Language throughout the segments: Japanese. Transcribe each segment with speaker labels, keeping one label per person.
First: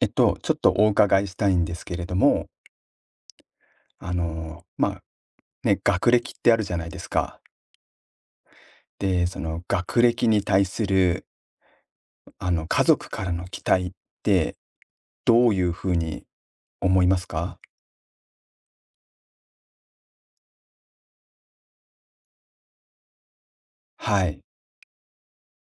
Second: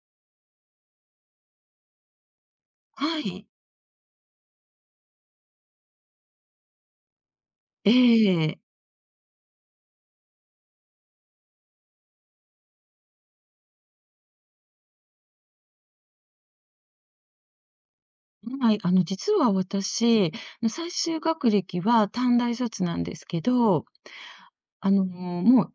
Speaker 1: ちょっとお伺いしたいんですけれども、
Speaker 2: はい。
Speaker 1: あの、まあ、ね、学歴ってあるじゃないですか。
Speaker 2: ええ。
Speaker 1: で、その学歴に対する、家族からの期待って、どういうふうに思いますか？
Speaker 2: はい。実は私、最終学歴は短大卒なんですけど、
Speaker 1: はい。
Speaker 2: もう、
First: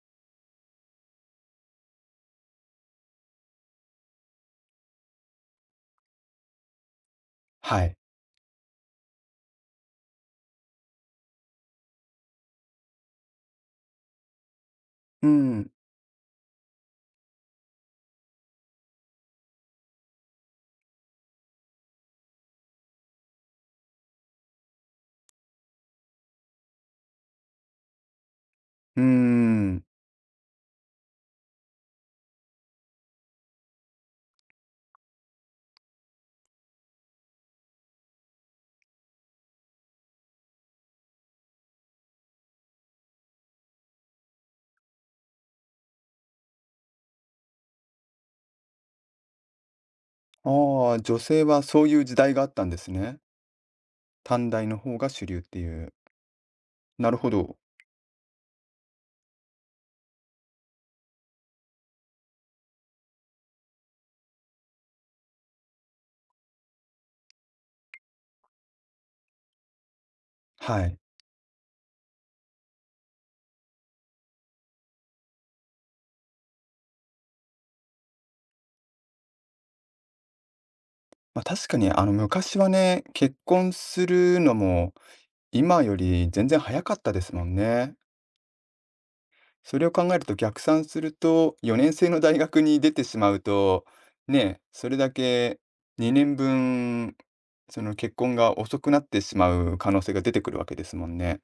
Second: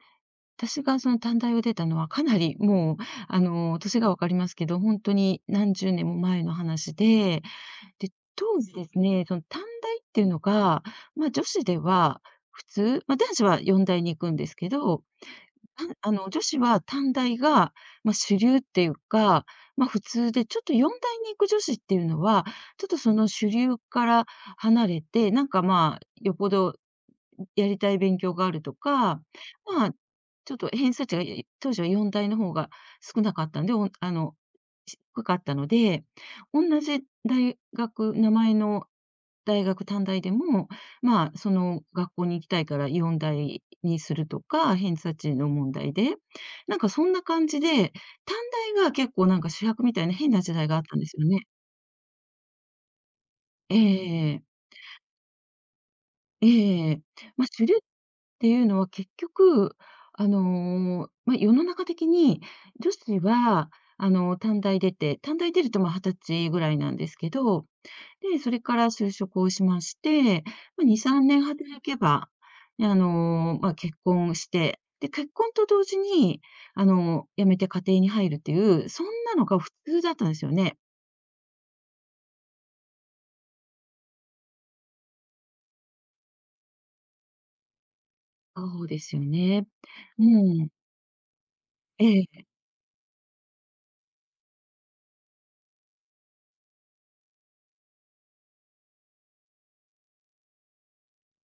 Speaker 2: 私がその短大を出たのはかなりもう、年がわかりますけど、本当に何十年も前の話で、
Speaker 1: はい。
Speaker 2: で、当時ですね、その短大っていうのが、ま、女子では普通、ま、男子は4大に行くんですけど、
Speaker 1: うん。
Speaker 2: たんあの、女子は短大が、まあ、主流っていうか、まあ、普通で、ちょっと4大に行く女子っていうのは、ちょっとその主流から離れて、なんかまあ、よっぽどやりたい勉強があると
Speaker 1: うー
Speaker 2: か、
Speaker 1: ん。
Speaker 2: まあ、ちょっと偏差値が、い当時は4大の方が少なかったんで、おあの、し低かったので、おんなじ大学名前の大学、短大でも、まあ、その学校に行きたいから4大にするとか、偏差値の問題で、なんかそんな感じで、短大が結構なんか主役みたいな変な時代があっ
Speaker 1: あ
Speaker 2: た
Speaker 1: あ、
Speaker 2: んです
Speaker 1: 女
Speaker 2: よ
Speaker 1: 性
Speaker 2: ね。
Speaker 1: はそういう時代があったんですね。
Speaker 2: ええ。
Speaker 1: 短大の方が主流っていう。
Speaker 2: ええ。
Speaker 1: なるほ
Speaker 2: まあ、
Speaker 1: ど。
Speaker 2: 主流っていうのは結局、まあ、世の中的に、女子は、短大出ると、ま、20歳ぐらいなんですけど、で、それから就職をしまして、
Speaker 1: は
Speaker 2: まあ、2、
Speaker 1: い。
Speaker 2: 3年働けば、まあ、結婚して、で、結婚と同時に、辞めて家庭に入るっていう、そんなのが普通だったんですよね。
Speaker 1: まあ、確かに昔はね、結婚するのも今より全然早かったですもんね。
Speaker 2: そうですよね。
Speaker 1: それを考えると逆
Speaker 2: うん。
Speaker 1: 算すると、4年生の
Speaker 2: え
Speaker 1: 大
Speaker 2: え、
Speaker 1: 学に出てしまうと、ね、それだけ2年分、その結婚が遅くなってしまう可能性が出てくるわけですもんね。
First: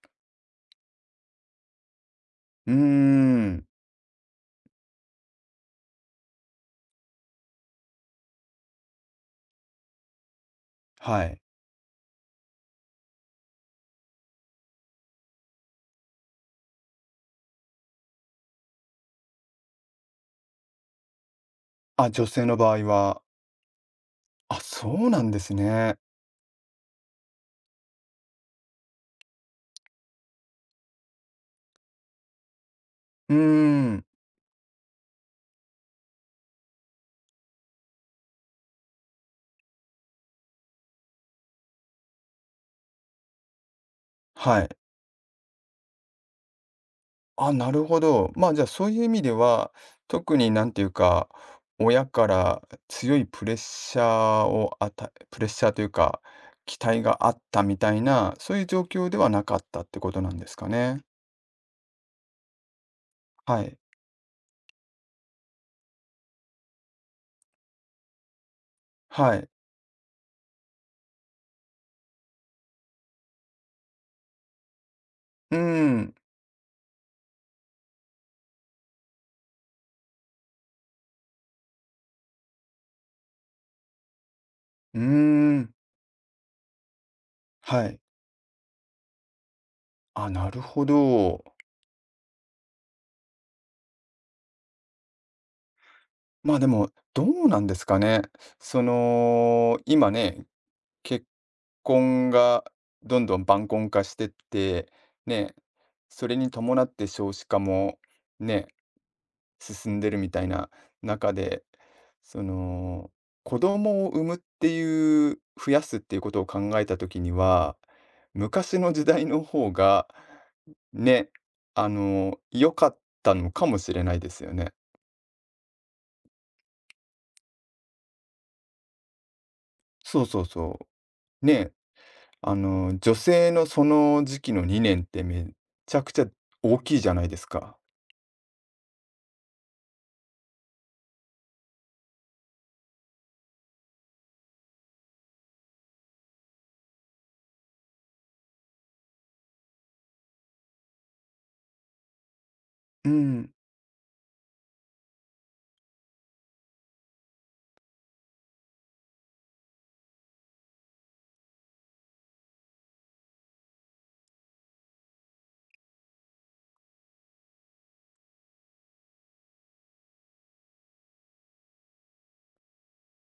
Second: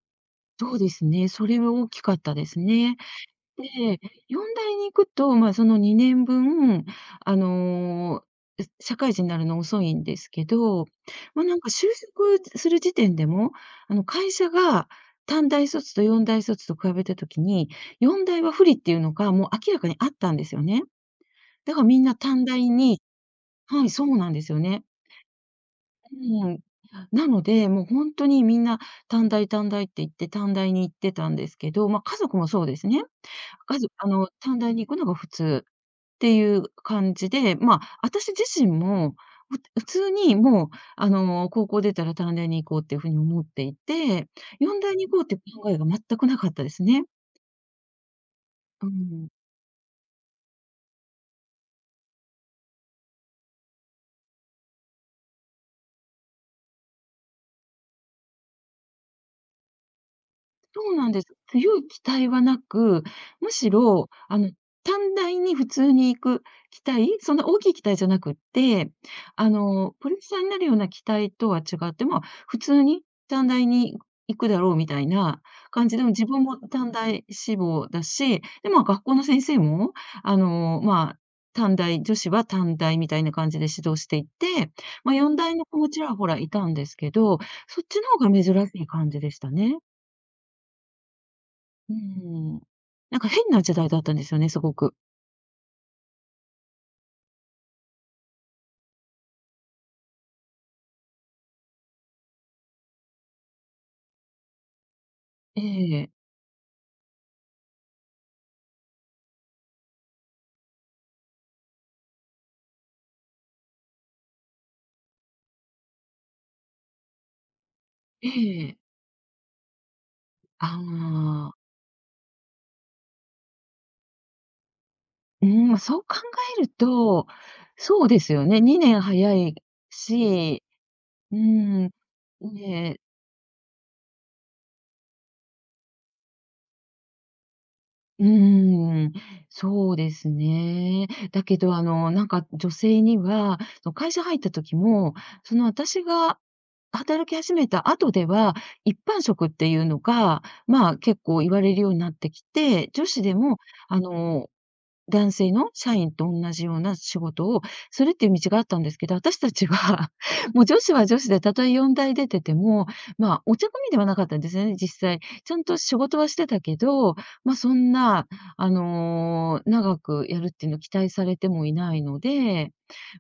Speaker 2: そうですね。それは大きかったです
Speaker 1: うー
Speaker 2: ね。
Speaker 1: ん、
Speaker 2: ええ、4大に行くと、まあ、その2年分、あの、社会人になるの遅いんですけど、
Speaker 1: はい。
Speaker 2: まあ、なんか就職する時点でも、会社が短大卒と4大卒と比べたときに、4大は不利っていうのがもう明らかにあったんですよね。だからみん
Speaker 1: あ、
Speaker 2: な
Speaker 1: 女
Speaker 2: 短
Speaker 1: 性の
Speaker 2: 大
Speaker 1: 場合
Speaker 2: に。
Speaker 1: は、
Speaker 2: はい、そうなんですよ
Speaker 1: あ、
Speaker 2: ね。
Speaker 1: そうなんですね。
Speaker 2: うん。なので、もう本当にみんな短大短大って言って短大に行ってたんですけど、まあ、家族もそうですね。
Speaker 1: うー
Speaker 2: 家族
Speaker 1: ん、
Speaker 2: 短大に行くのが普通。ていう感じで、まあ、私自身も、普通にもう、高校出たら短大に行こうっていうふうに思っていて、
Speaker 1: はい。
Speaker 2: 四大に行こうっていう考えが全くなかったですね。
Speaker 1: あ、なるほど。まあ、じゃあ、そ
Speaker 2: う
Speaker 1: ういう意味
Speaker 2: ん。
Speaker 1: では、特になんていうか、親から強いプレッシャーを与え、プレッシャーというか、期待があったみたいな、そういう状況ではなかったってことなんですか
Speaker 2: そう
Speaker 1: ね。
Speaker 2: なんです。強い期待はなく、む
Speaker 1: は
Speaker 2: し
Speaker 1: い。
Speaker 2: ろ、短大に普通に行く期待、そんな大きい期待じゃなくって、
Speaker 1: はい。
Speaker 2: プレッシャーになるような期待とは違って、まあ、普通に短大に行くだろうみたいな
Speaker 1: うー
Speaker 2: 感じで、
Speaker 1: ん。
Speaker 2: 自分も短大志望だし、で、まあ、学校の先生も、まあ、短大、女子は短大みたいな感じで指導していて、
Speaker 1: うー
Speaker 2: まあ、4大の
Speaker 1: ん。
Speaker 2: 子もちらほらいたんですけど、そっ
Speaker 1: はい。
Speaker 2: ちの方が珍しい感じでしたね。
Speaker 1: あ、なるほど。
Speaker 2: うん。なんか変な時代だったんですよね、すごく。
Speaker 1: まあ、でも、どうなんですかね。その、今ね、結婚がどんどん晩婚化してって、ね、
Speaker 2: ええ、
Speaker 1: それに伴って少子化もね、進んでるみたいな中で、その、子供を産むっていう、増やすっていうことを考えたときには、
Speaker 2: ええ。
Speaker 1: 昔の時代の方が、
Speaker 2: あ
Speaker 1: ね、
Speaker 2: あ、
Speaker 1: 良かったのかもしれないですよね。
Speaker 2: うん、まあ、そう考えると、そうですよね、2年早い
Speaker 1: そうそう
Speaker 2: し、
Speaker 1: そ
Speaker 2: う
Speaker 1: う。ね、
Speaker 2: ん、ね、
Speaker 1: 女性のその時期の2年ってめちゃくちゃ大きいじゃないですか。
Speaker 2: うん、そうですね。だけど、なんか女性には、その会社入った時も、その私が働き始めた後では、一般職っていうのが、まあ、結構言われるようになってきて、女
Speaker 1: う
Speaker 2: 子で
Speaker 1: ん。
Speaker 2: も、あの男性の社員と同じような仕事をするっていう道があったんですけど、私たちは もう女子は女子でたとえ4代出てても、まあ、お茶組ではなかったんですね、実際。ちゃんと仕事はしてたけど、ま、そんな、長くやるっていうのを期待されてもいないので、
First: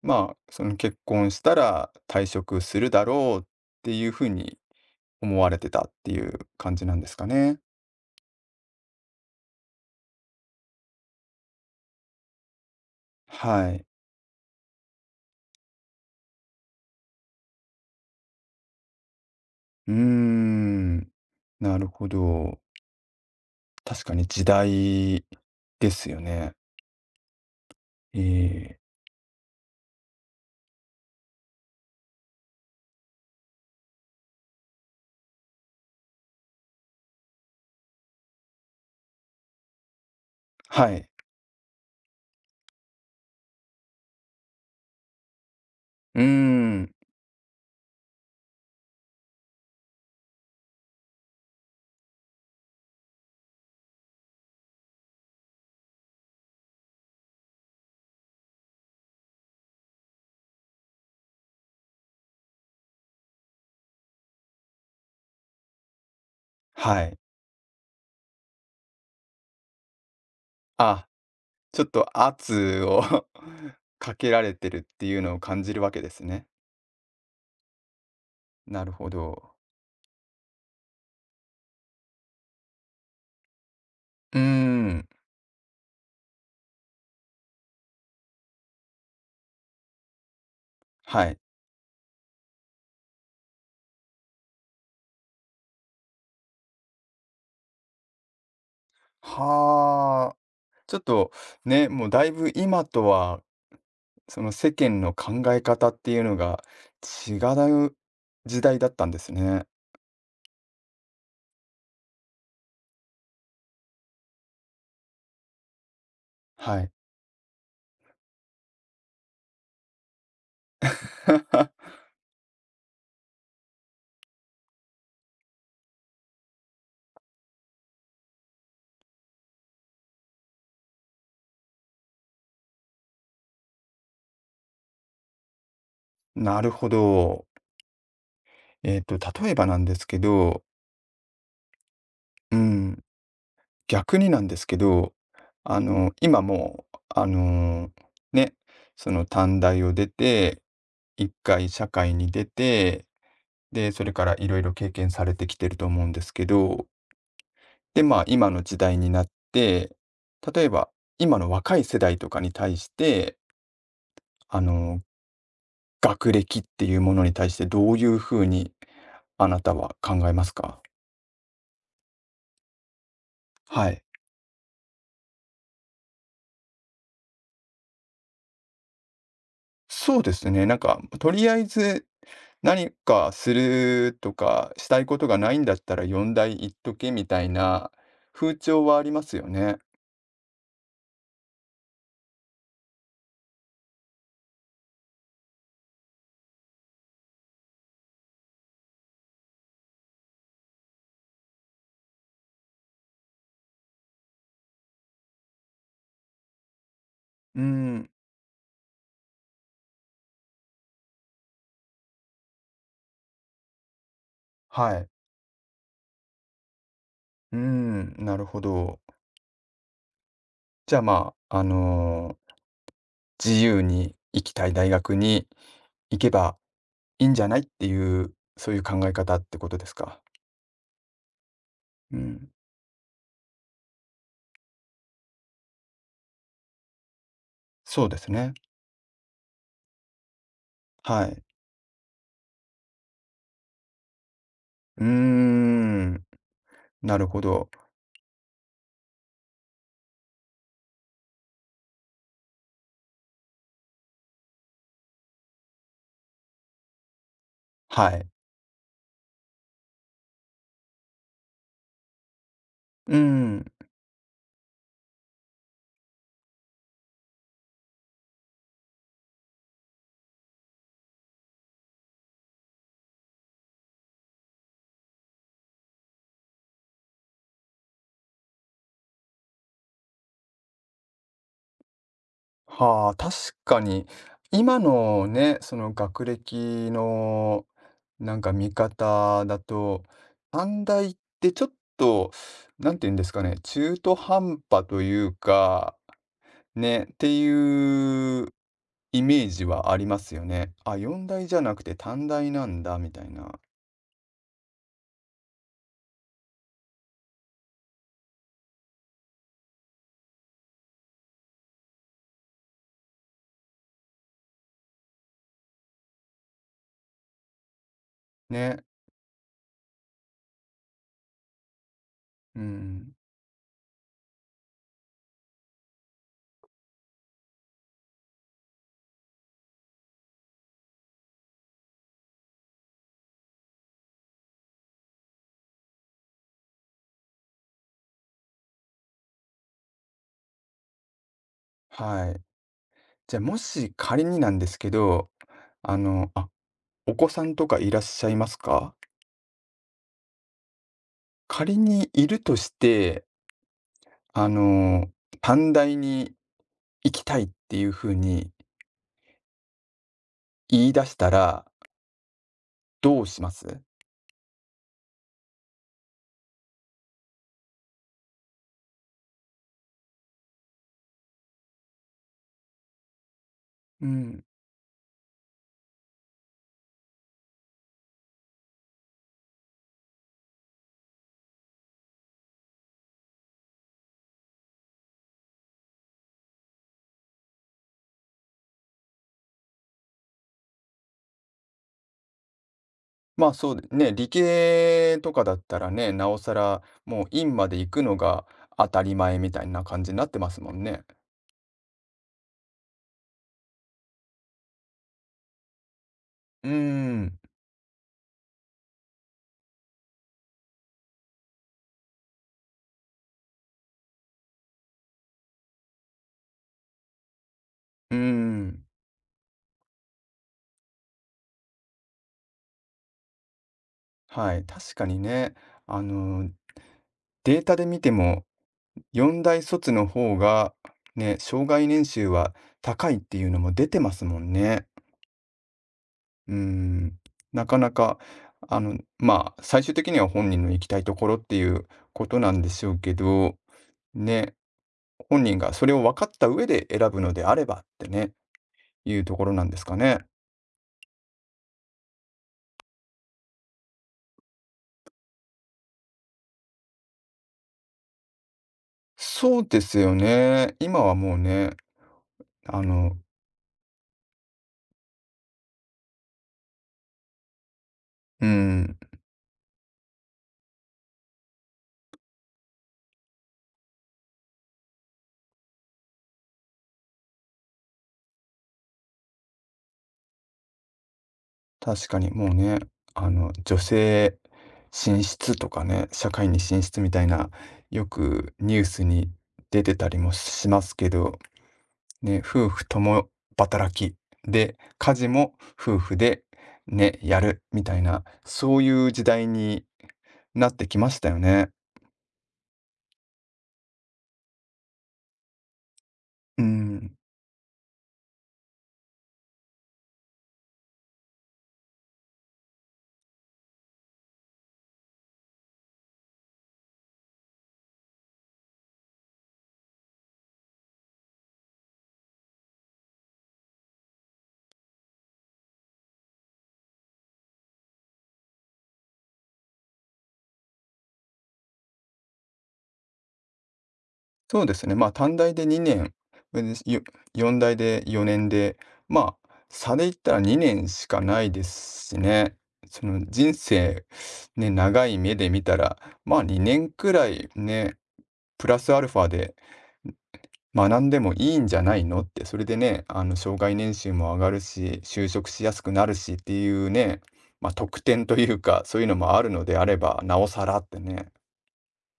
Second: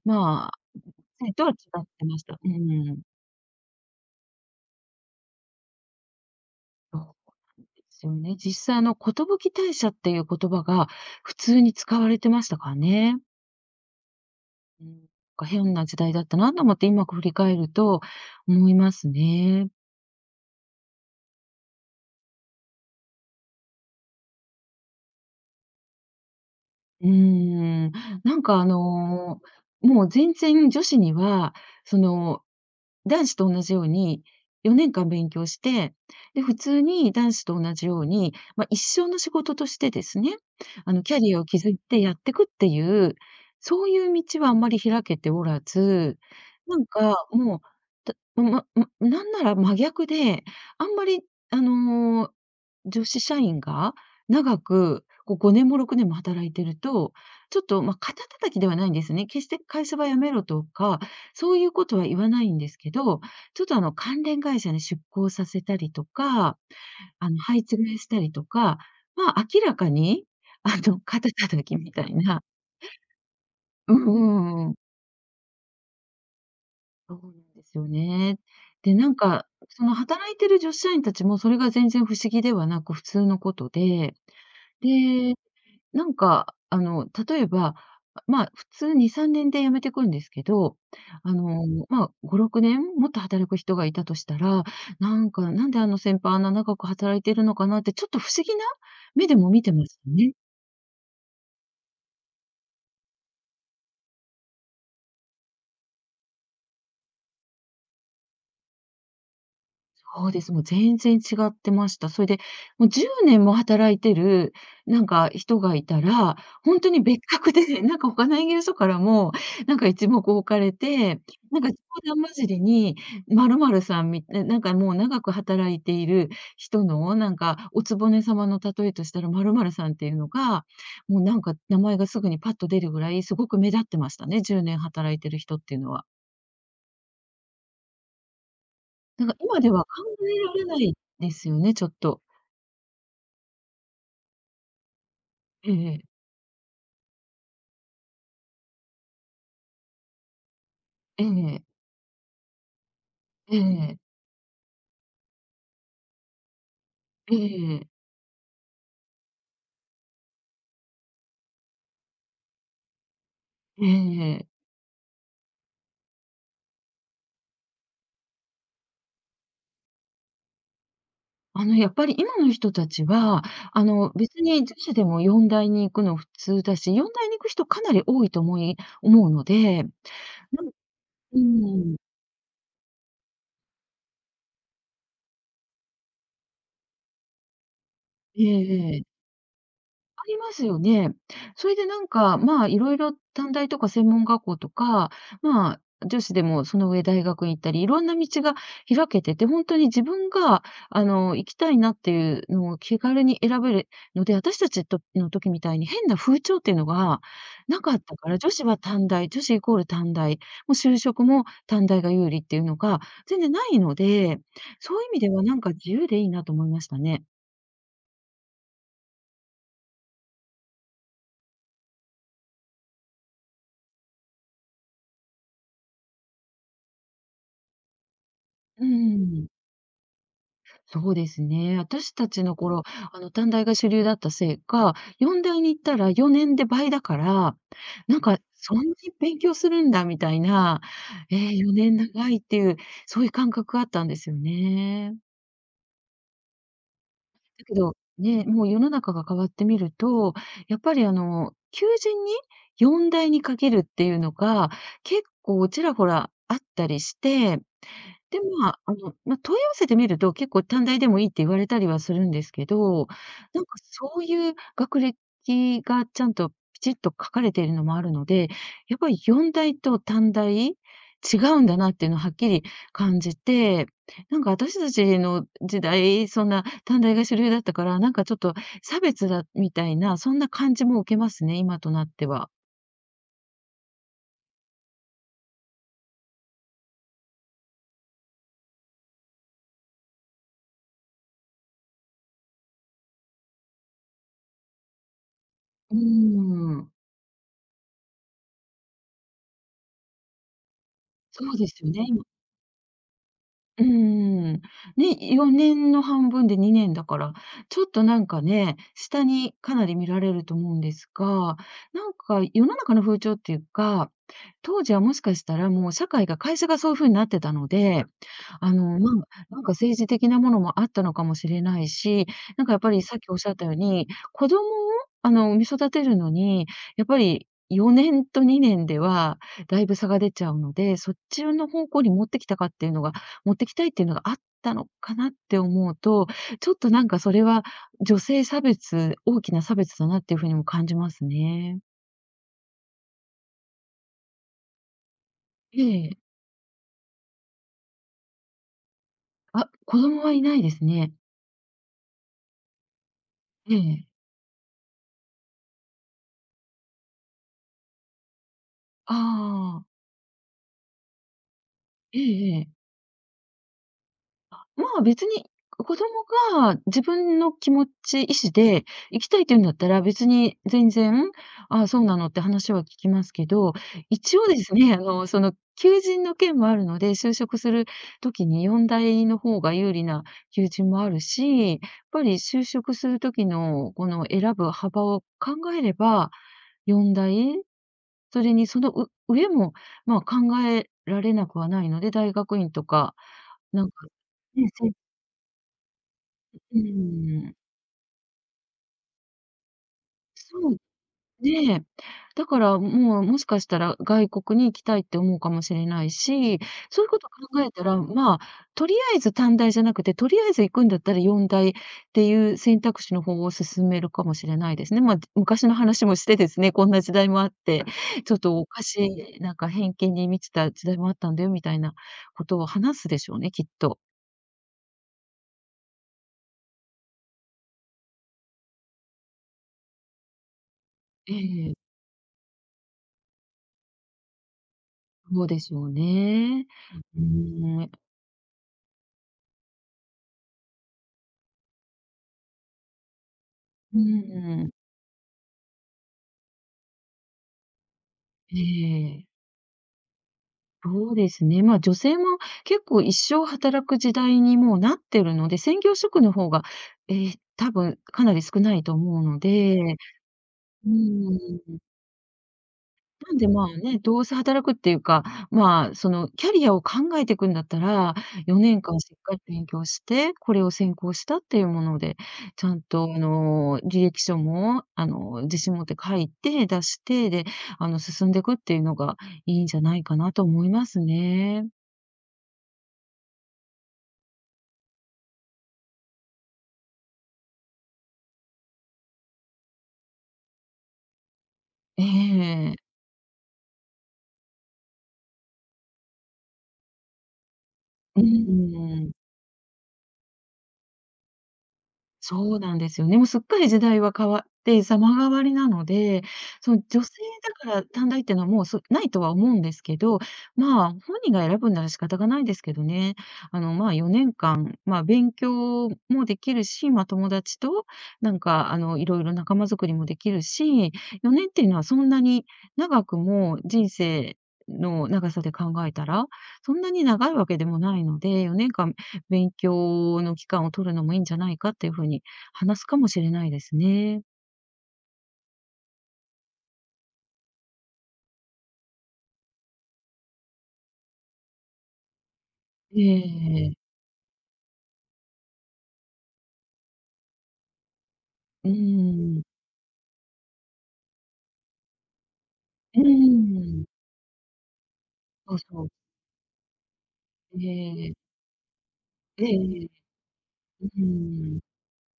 Speaker 1: まあ、
Speaker 2: まあ、
Speaker 1: その結
Speaker 2: そ
Speaker 1: 婚
Speaker 2: れ
Speaker 1: し
Speaker 2: とは違
Speaker 1: た
Speaker 2: っ
Speaker 1: ら
Speaker 2: てまし
Speaker 1: 退
Speaker 2: た。う
Speaker 1: 職する
Speaker 2: ん、
Speaker 1: だろうっていうふうに思われてたっていう感じな
Speaker 2: そ
Speaker 1: んですかね。
Speaker 2: うですよね。実際寿退社っていう言葉が普通に使われてましたからね。
Speaker 1: はい。
Speaker 2: うん、なんか変な時代だったなと思って、今振り返ると思いますね。
Speaker 1: うーん。なるほど。確かに時代ですよね。
Speaker 2: うーん。
Speaker 1: え
Speaker 2: なんかあ
Speaker 1: え。
Speaker 2: の、もう全然女子には、その男子と同じように4年間勉強して、で、普通に男子と同じように、まあ、一生の仕事としてですね、
Speaker 1: はい。
Speaker 2: キャリアを築いてやってくっていう、そういう道はあんまり開けておらず、
Speaker 1: うー
Speaker 2: なん
Speaker 1: ん。
Speaker 2: かもう、たまま、なんなら真逆で、あんまり、あの、女子社員が長く、こう5年も6年も働いてると、ちょっと、まあ、肩叩きではないんですね。決して会社は辞めろとかそういうことは言わないんですけど、ちょっとあの関連会社に出向させたりとか、
Speaker 1: はい。
Speaker 2: あの配置換えしたりとか、まあ明らかにあの
Speaker 1: あ、
Speaker 2: 肩叩き
Speaker 1: ちょっ
Speaker 2: みたい
Speaker 1: と
Speaker 2: な。
Speaker 1: 圧を
Speaker 2: うんう
Speaker 1: かけられ
Speaker 2: ん
Speaker 1: て
Speaker 2: うん。
Speaker 1: るっていうのを感じるわけですね。
Speaker 2: そうなんですよね。
Speaker 1: なる
Speaker 2: で、な
Speaker 1: ほ
Speaker 2: んか
Speaker 1: ど。
Speaker 2: その働いてる女子社員たちもそれが全然不思議ではなく普通のことで、
Speaker 1: うーん、
Speaker 2: でなんか、例えば、まあ、普通2、3年で辞めてくんですけど、
Speaker 1: はい。
Speaker 2: まあ、5、6年もっと働く人がいたとしたら、なんか、なんであの先輩あんな長く働いてるのかなって、ちょっと不思議な目でも見てましたね。
Speaker 1: はあ、ちょっとね、もうだいぶ今とは、その世間の考え方っていうのが違う時代だったんですね。
Speaker 2: そうです。もう全然違ってました。それで、もう10年も働いてる、なんか人がいたら、
Speaker 1: は
Speaker 2: 本当
Speaker 1: い。
Speaker 2: に別格で、なんか他の営業所からも、なんか一目置かれて、なんか冗 談交じりに、〇〇さんみたいななんかもう長く働いている人の、なんかお局様の例えとしたら、〇〇さんっていうのが、もうなんか名前がすぐにパッと出るぐらい、すごく目立ってましたね、10年働いてる人っていうのは。
Speaker 1: なるほど。えっと、
Speaker 2: なんか
Speaker 1: 例え
Speaker 2: 今
Speaker 1: ば
Speaker 2: で
Speaker 1: な
Speaker 2: は
Speaker 1: ん
Speaker 2: 考
Speaker 1: ですけ
Speaker 2: えら
Speaker 1: ど、
Speaker 2: れないですよね、ちょっと。
Speaker 1: うん、逆になんですけど、
Speaker 2: ええ。
Speaker 1: 今もう、ね、その短大を出て、
Speaker 2: え
Speaker 1: 一
Speaker 2: え、
Speaker 1: 回社会に出て、
Speaker 2: え
Speaker 1: で、
Speaker 2: え、
Speaker 1: それからいろいろ経験されてきてると思うんですけど、
Speaker 2: ええ、
Speaker 1: で、まあ、今の時代になって、例えば今の若い世代とかに対して、
Speaker 2: ええ。
Speaker 1: あの、学歴っていうものに対してどういうふうにあなたは考えますか？
Speaker 2: やっぱり今の人たちは、
Speaker 1: はい。
Speaker 2: 別に女子でも四大に行くの普通だし、四大に行く人かなり多いと思うので、
Speaker 1: そうです
Speaker 2: な
Speaker 1: ね、
Speaker 2: ん
Speaker 1: なんかと
Speaker 2: う
Speaker 1: りあえ
Speaker 2: ん。
Speaker 1: ず何かするとか、したいことがないんだったら4大言っとけみたいな風潮はあ
Speaker 2: ええ
Speaker 1: り
Speaker 2: え
Speaker 1: ますよね。
Speaker 2: ありますよね。それでなんか、まあ、いろいろ短大とか専門学校とか、まあ、女子でもその上大学に行ったり、いろんな道が開けてて、本当に自分が、行きたいなっていうのを気軽に選べるので、私たちとの時みたいに変な風潮っていうのが
Speaker 1: う
Speaker 2: なかっ
Speaker 1: ん、
Speaker 2: たから、女子は短大、女子イコール短大、もう就職も短大が有利っていうのが全然ないので、
Speaker 1: は
Speaker 2: そういう
Speaker 1: い。
Speaker 2: 意味ではなんか自由でいいなと思いましたね。
Speaker 1: うん、なるほど。じゃあ、まあ、自由に行きたい大学に行けばいいんじゃないっていう、そういう
Speaker 2: う
Speaker 1: 考え方っ
Speaker 2: ん。
Speaker 1: てことですか？
Speaker 2: そうですね。私
Speaker 1: う
Speaker 2: たち
Speaker 1: ん、
Speaker 2: の頃、短大が主流だったせいか、4大に行ったら4年で倍だから、
Speaker 1: そうで
Speaker 2: なん
Speaker 1: す
Speaker 2: か、
Speaker 1: ね。
Speaker 2: そんなに勉強するんだみたいな、
Speaker 1: は
Speaker 2: え
Speaker 1: い。
Speaker 2: え、4年長いっていう、そういう感覚があったんですよ
Speaker 1: うー
Speaker 2: ね。
Speaker 1: ん、なるほ
Speaker 2: だ
Speaker 1: ど。
Speaker 2: けど、ね、もう世の中が変わってみると、やっぱりあの、求人に4大にかけるっていうのが、結構ちらほらあったりして
Speaker 1: はい。
Speaker 2: で、まあ、ま、問い合わせてみると、結構短大でもいいって言われたりはするんですけど、
Speaker 1: う
Speaker 2: なん
Speaker 1: ん、
Speaker 2: かそういう学歴がちゃんとピチッと書かれているのもあるので、やっぱり4大と短大、違うんだなっていうのをはっきり感じて、なんか私たちの時代、そんな短大が主流だったから、なんかちょっと差別だみたいな、そんな感じも受けますね、今となっては。
Speaker 1: はあ、確かに今のね、その学歴のなんか見方だと、短大ってちょっと、なんて言うんですかね、中途半端というか
Speaker 2: うーん。
Speaker 1: ね、っていうイメージはありますよね。あ、4
Speaker 2: そ
Speaker 1: 大じ
Speaker 2: う
Speaker 1: ゃ
Speaker 2: で
Speaker 1: な
Speaker 2: す
Speaker 1: く
Speaker 2: よ
Speaker 1: て
Speaker 2: ね、今。
Speaker 1: 短大なんだみたいな。
Speaker 2: うーん。ね、4年の半分で2年だから、ちょっとなんかね、下にかなり見られると思うんですが、なんか世の中の風潮っていうか、当時はもしかしたらもう社会が会社がそういう風になってたので、
Speaker 1: ね。
Speaker 2: まあ、なんか政治的なものもあったのかもしれないし、
Speaker 1: う
Speaker 2: なんかやっぱり
Speaker 1: ん。
Speaker 2: さっきおっしゃったように、子供を産み育てるのに、やっぱり4年と2年ではだいぶ差が出ちゃうので、そっちの方向に持ってきたいっていうのがあったのかなって思うと、ちょっとなんかそれは女性差別大きな差別だなっていう風にも感じますね。
Speaker 1: はい。じゃあもし仮になんですけど、
Speaker 2: え
Speaker 1: あ
Speaker 2: え。
Speaker 1: の、あ、お子さんとかいらっしゃいますか？
Speaker 2: あ、子供はいないですね。
Speaker 1: 仮にいるとして、
Speaker 2: ええ。
Speaker 1: あの、短大に行きたいっていう風に
Speaker 2: ああ。
Speaker 1: 言い出したら
Speaker 2: えええ
Speaker 1: どうします？
Speaker 2: まあ、別に、子供が自分の気持ち、意思で行きたいって言うんだったら、別に全然、ああ、そうなのって話は聞きますけど、
Speaker 1: う
Speaker 2: 一
Speaker 1: ん。
Speaker 2: 応ですね、求人の件もあるので、就職する時に4大の方が有利な求人もあるし、やっぱり就職する時のこの選ぶ幅を考えれば、4大、それにそのう上も、まあ、考えられなくはないので、大学院とか、
Speaker 1: まあ、そう
Speaker 2: な
Speaker 1: で
Speaker 2: んか、
Speaker 1: ね、理
Speaker 2: ね、
Speaker 1: 系とかだったらね、なおさ
Speaker 2: う
Speaker 1: ら、もう
Speaker 2: ー
Speaker 1: 院
Speaker 2: ん、
Speaker 1: まで行くのが当たり前みたいな感じになってます
Speaker 2: そ
Speaker 1: も
Speaker 2: う、
Speaker 1: んね。
Speaker 2: ね。だからもう、もしかしたら外国に行きたいって思うかもしれないし、
Speaker 1: うー
Speaker 2: そういうこと
Speaker 1: ん、
Speaker 2: 考えたら、まあ、とりあえず短大じゃなくて、とりあえず行くんだったら4大っていう選択肢の方を勧めるかもしれないですね。まあ、昔の話もしてですね、こんな時代もあって、
Speaker 1: うー
Speaker 2: ちょっとおか
Speaker 1: ん、
Speaker 2: しい、なんか偏見に満ちた時代もあったんだよみたいなことを話すでしょうね、きっと。
Speaker 1: はい、確かにね、あの、データで見ても、4大卒の方が、
Speaker 2: え
Speaker 1: ね、生
Speaker 2: え、
Speaker 1: 涯年収は高いっていうのも出てますもんね。
Speaker 2: そうでしょう
Speaker 1: うー
Speaker 2: ね。
Speaker 1: ん、
Speaker 2: うー
Speaker 1: なか
Speaker 2: ん、
Speaker 1: な
Speaker 2: う
Speaker 1: か、最終的には本人の行きたいところっていうことなんでしょうけど、
Speaker 2: ー
Speaker 1: ね、
Speaker 2: ん、
Speaker 1: 本人がそれを分かった上で選ぶのであればってね、
Speaker 2: え
Speaker 1: いう
Speaker 2: え。
Speaker 1: ところなんですかね。
Speaker 2: そうですね。まあ、女性も結構一生働く時代にもうなってるので、専業主婦の方が、多分かなり少ないと思うの
Speaker 1: そう
Speaker 2: で、
Speaker 1: ですよね。
Speaker 2: う
Speaker 1: 今はもうね、
Speaker 2: ん。
Speaker 1: あの、
Speaker 2: なんで、まあ、ね、どうせ働くっていうか、まあ、そのキャリアを考えていくんだったら、
Speaker 1: う
Speaker 2: 4年
Speaker 1: ん、
Speaker 2: 間しっかり勉強して、これを専攻したっていうもので、ちゃんと履歴書も自信持って書いて出して、で、進んでいくっていうのがいいんじゃないかなと思いますね。
Speaker 1: 確かにもうね、女性進出とかね、社会に進出みたいな、よくニュースに出てたりもしますけど、
Speaker 2: え
Speaker 1: ね、夫
Speaker 2: え。
Speaker 1: 婦共働きで、家事も夫婦でね、やるみたい
Speaker 2: うー
Speaker 1: な、そうい
Speaker 2: ん、
Speaker 1: う時代になってきましたよね。
Speaker 2: そうなんですよね。もうすっかり時代は変わって様変わりなので、
Speaker 1: う
Speaker 2: その女性
Speaker 1: ん。
Speaker 2: だから短大っていうのはもう、そないとは思うんですけど、まあ、本人が選ぶんなら仕方がないですけどね。まあ、4年間、まあ、勉強もできるし、まあ、友達となんか、いろいろ仲間作りもできるし、4年っていうのはそんなに長くも人生の長さで考えたら、そんなに長いわけでもないので、4年間勉強の期間を取るのもいいんじゃないかっていうふうに話すかもしれないですね。
Speaker 1: そうですね。まあ、短大で2年、で、うんよ4大で4年で、まあ、差で言ったら2年しかないですしね。その人
Speaker 2: ええ
Speaker 1: 生、ね、長い目で見たら、まあ、2年くらいね、プ
Speaker 2: う
Speaker 1: ラスアルファ
Speaker 2: ん。
Speaker 1: で学んでもいいんじゃないのって、それで
Speaker 2: う
Speaker 1: ね、障害
Speaker 2: ん。
Speaker 1: 年収も上がるし、就職
Speaker 2: そう
Speaker 1: しやす
Speaker 2: そう。
Speaker 1: くなるしっていうね、まあ、特
Speaker 2: ええ。
Speaker 1: 典というか、そういうのもあ
Speaker 2: ええ
Speaker 1: るので
Speaker 2: え
Speaker 1: あ
Speaker 2: え
Speaker 1: れば、なおさらって
Speaker 2: う
Speaker 1: ね。
Speaker 2: ん。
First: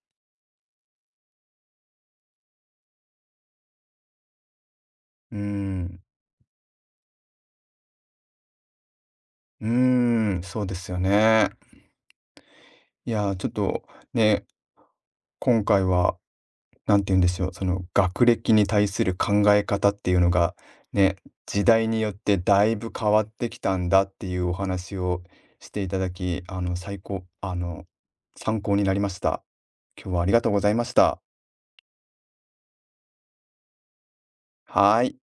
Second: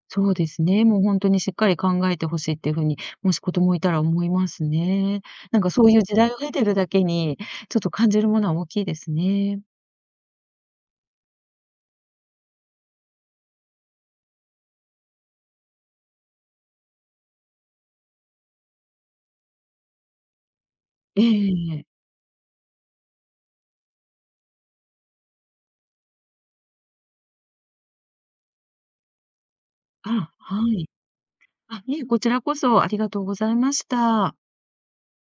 Speaker 2: そうですね。もう本当にしっかり考えてほしいっていうふうに、もし子供いたら思いますね。
Speaker 1: うー
Speaker 2: なんかそうい
Speaker 1: ん、
Speaker 2: う時代を経てるだけに、ちょっと感じるものは大きいですね。
Speaker 1: うーん、そうですよね。いやー、ちょっとね、今回は、なんて言うんでしょう、その学歴に対する考え方っていうのが、ね、
Speaker 2: え
Speaker 1: 時
Speaker 2: ええ。
Speaker 1: 代によってだいぶ変わってきたんだっていうお話をしていただき、あの、最高あの、参考になりました。今日はあ
Speaker 2: あ、
Speaker 1: りがとうござ
Speaker 2: は
Speaker 1: いま
Speaker 2: い。
Speaker 1: した。
Speaker 2: あ、いえ、こちらこそありがとうございました。
Speaker 1: はーい。